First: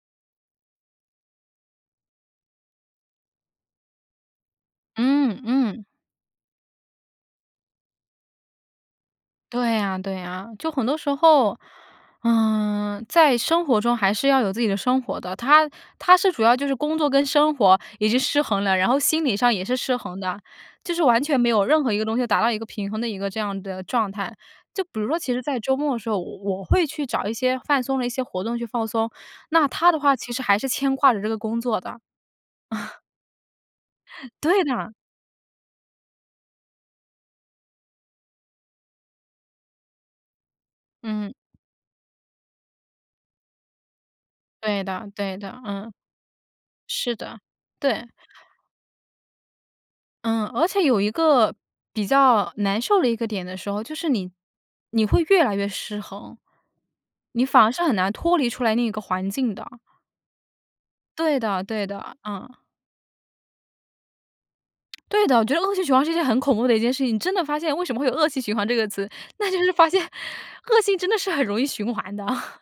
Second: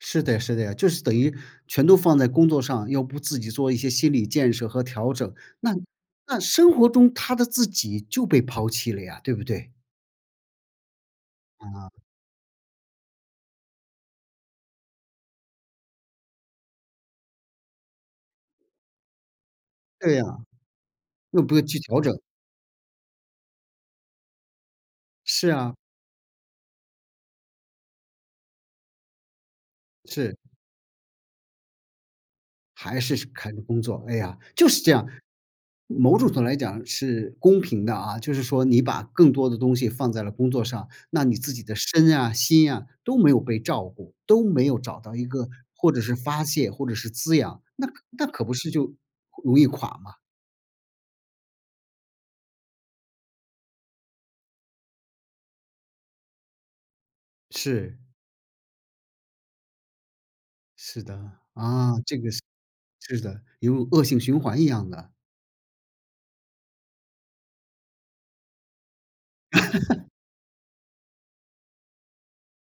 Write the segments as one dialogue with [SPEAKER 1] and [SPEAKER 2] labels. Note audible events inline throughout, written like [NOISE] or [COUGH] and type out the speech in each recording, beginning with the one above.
[SPEAKER 1] 是的是的，就是等于全都放在工作上，要不自己做一些心理建设和调整，
[SPEAKER 2] 嗯
[SPEAKER 1] 那
[SPEAKER 2] 嗯。
[SPEAKER 1] 那生活中他的自己就被抛弃了呀，对不对？
[SPEAKER 2] 对啊对啊，就很多时候，
[SPEAKER 1] 啊。
[SPEAKER 2] 呃，在生活中还是要有自己的生活的，他他是主要就是工作跟生活已经失衡了，然后心理上也是失衡
[SPEAKER 1] 对啊。
[SPEAKER 2] 的，就是完全
[SPEAKER 1] 又
[SPEAKER 2] 没
[SPEAKER 1] 不
[SPEAKER 2] 有
[SPEAKER 1] 用去
[SPEAKER 2] 任何一
[SPEAKER 1] 调
[SPEAKER 2] 个
[SPEAKER 1] 整。
[SPEAKER 2] 东西达到一个平衡的一个这样的状态。就比如说其实
[SPEAKER 1] 是
[SPEAKER 2] 在周
[SPEAKER 1] 啊。
[SPEAKER 2] 末的时候，我我会去找一些放松的一些活动去放松，那他的话其
[SPEAKER 1] 是。
[SPEAKER 2] 实还是牵挂着这个工作的。
[SPEAKER 1] 还
[SPEAKER 2] [CHUCKLES]
[SPEAKER 1] 是是看工作，哎
[SPEAKER 2] [CHUCKLES]
[SPEAKER 1] 呀，
[SPEAKER 2] 对
[SPEAKER 1] 就是这
[SPEAKER 2] 的。
[SPEAKER 1] 样。某种程度来讲是公平的啊，就是说你把更多的东西放在了工作上，那
[SPEAKER 2] 嗯。
[SPEAKER 1] 你自己的身啊、心啊，都没有被照顾，都没有
[SPEAKER 2] 对
[SPEAKER 1] 找
[SPEAKER 2] 的
[SPEAKER 1] 到一
[SPEAKER 2] 对
[SPEAKER 1] 个
[SPEAKER 2] 的，
[SPEAKER 1] 或
[SPEAKER 2] 嗯。
[SPEAKER 1] 者是发泄或者是
[SPEAKER 2] 是
[SPEAKER 1] 滋
[SPEAKER 2] 的，
[SPEAKER 1] 养，那
[SPEAKER 2] 对。
[SPEAKER 1] 那可不是就容易垮吗？
[SPEAKER 2] 嗯，而且有一个比较难受的一个点的时候，就是你你会越来越失衡。你反而是很
[SPEAKER 1] 是。
[SPEAKER 2] 难脱离出来那个环境的。
[SPEAKER 1] 是的，
[SPEAKER 2] 对的对
[SPEAKER 1] 啊，
[SPEAKER 2] 的，
[SPEAKER 1] 这个是
[SPEAKER 2] 嗯。
[SPEAKER 1] 是的，比如恶性循环一样的。
[SPEAKER 2] 对的，我觉得恶性循环是一件很恐怖的一件事情，你真的发现为什么会有恶性循环这个词，那就是发现
[SPEAKER 1] [LAUGHS]
[SPEAKER 2] 恶性真的是很容易循环的。[CHUCKLES]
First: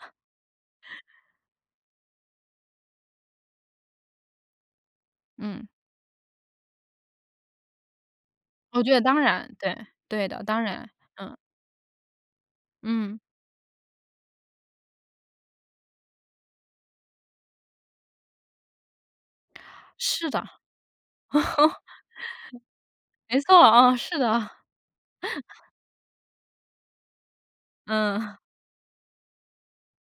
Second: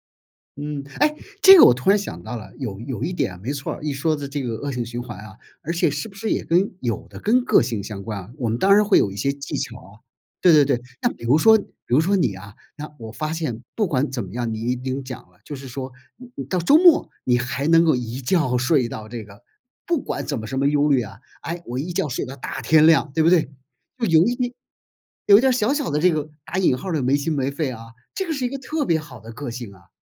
[SPEAKER 1] 嗯，哎，这个我突然想到了，有有一点没错儿，一说的这个恶性循环啊，
[SPEAKER 2] 嗯。
[SPEAKER 1] 而且是不是也跟有的跟个性相关啊。我们当
[SPEAKER 2] 我
[SPEAKER 1] 然
[SPEAKER 2] 觉
[SPEAKER 1] 会
[SPEAKER 2] 得
[SPEAKER 1] 有一
[SPEAKER 2] 当
[SPEAKER 1] 些
[SPEAKER 2] 然，
[SPEAKER 1] 技巧
[SPEAKER 2] 对
[SPEAKER 1] 啊，
[SPEAKER 2] 对的，
[SPEAKER 1] 对
[SPEAKER 2] 当
[SPEAKER 1] 对对，
[SPEAKER 2] 然，
[SPEAKER 1] 那比
[SPEAKER 2] 嗯。
[SPEAKER 1] 如说比如说你啊，那我
[SPEAKER 2] 嗯。
[SPEAKER 1] 发现不管怎么样你有讲了，就是说你你到周末你还能够一觉睡到这个不管
[SPEAKER 2] 是的。
[SPEAKER 1] 怎么什
[SPEAKER 2] [CHUCKLES]
[SPEAKER 1] 么忧虑啊，哎，我一觉睡到大天亮对不
[SPEAKER 2] 没
[SPEAKER 1] 对？
[SPEAKER 2] 错，啊，
[SPEAKER 1] 就
[SPEAKER 2] 是
[SPEAKER 1] 有一
[SPEAKER 2] 的。
[SPEAKER 1] 点有一点儿
[SPEAKER 2] [CHUCKLES]
[SPEAKER 1] 小小的这个打引号儿的没心没肺啊，
[SPEAKER 2] 嗯。
[SPEAKER 1] 这个
[SPEAKER 2] [CHUCKLES]
[SPEAKER 1] 是一个特别好的个性啊。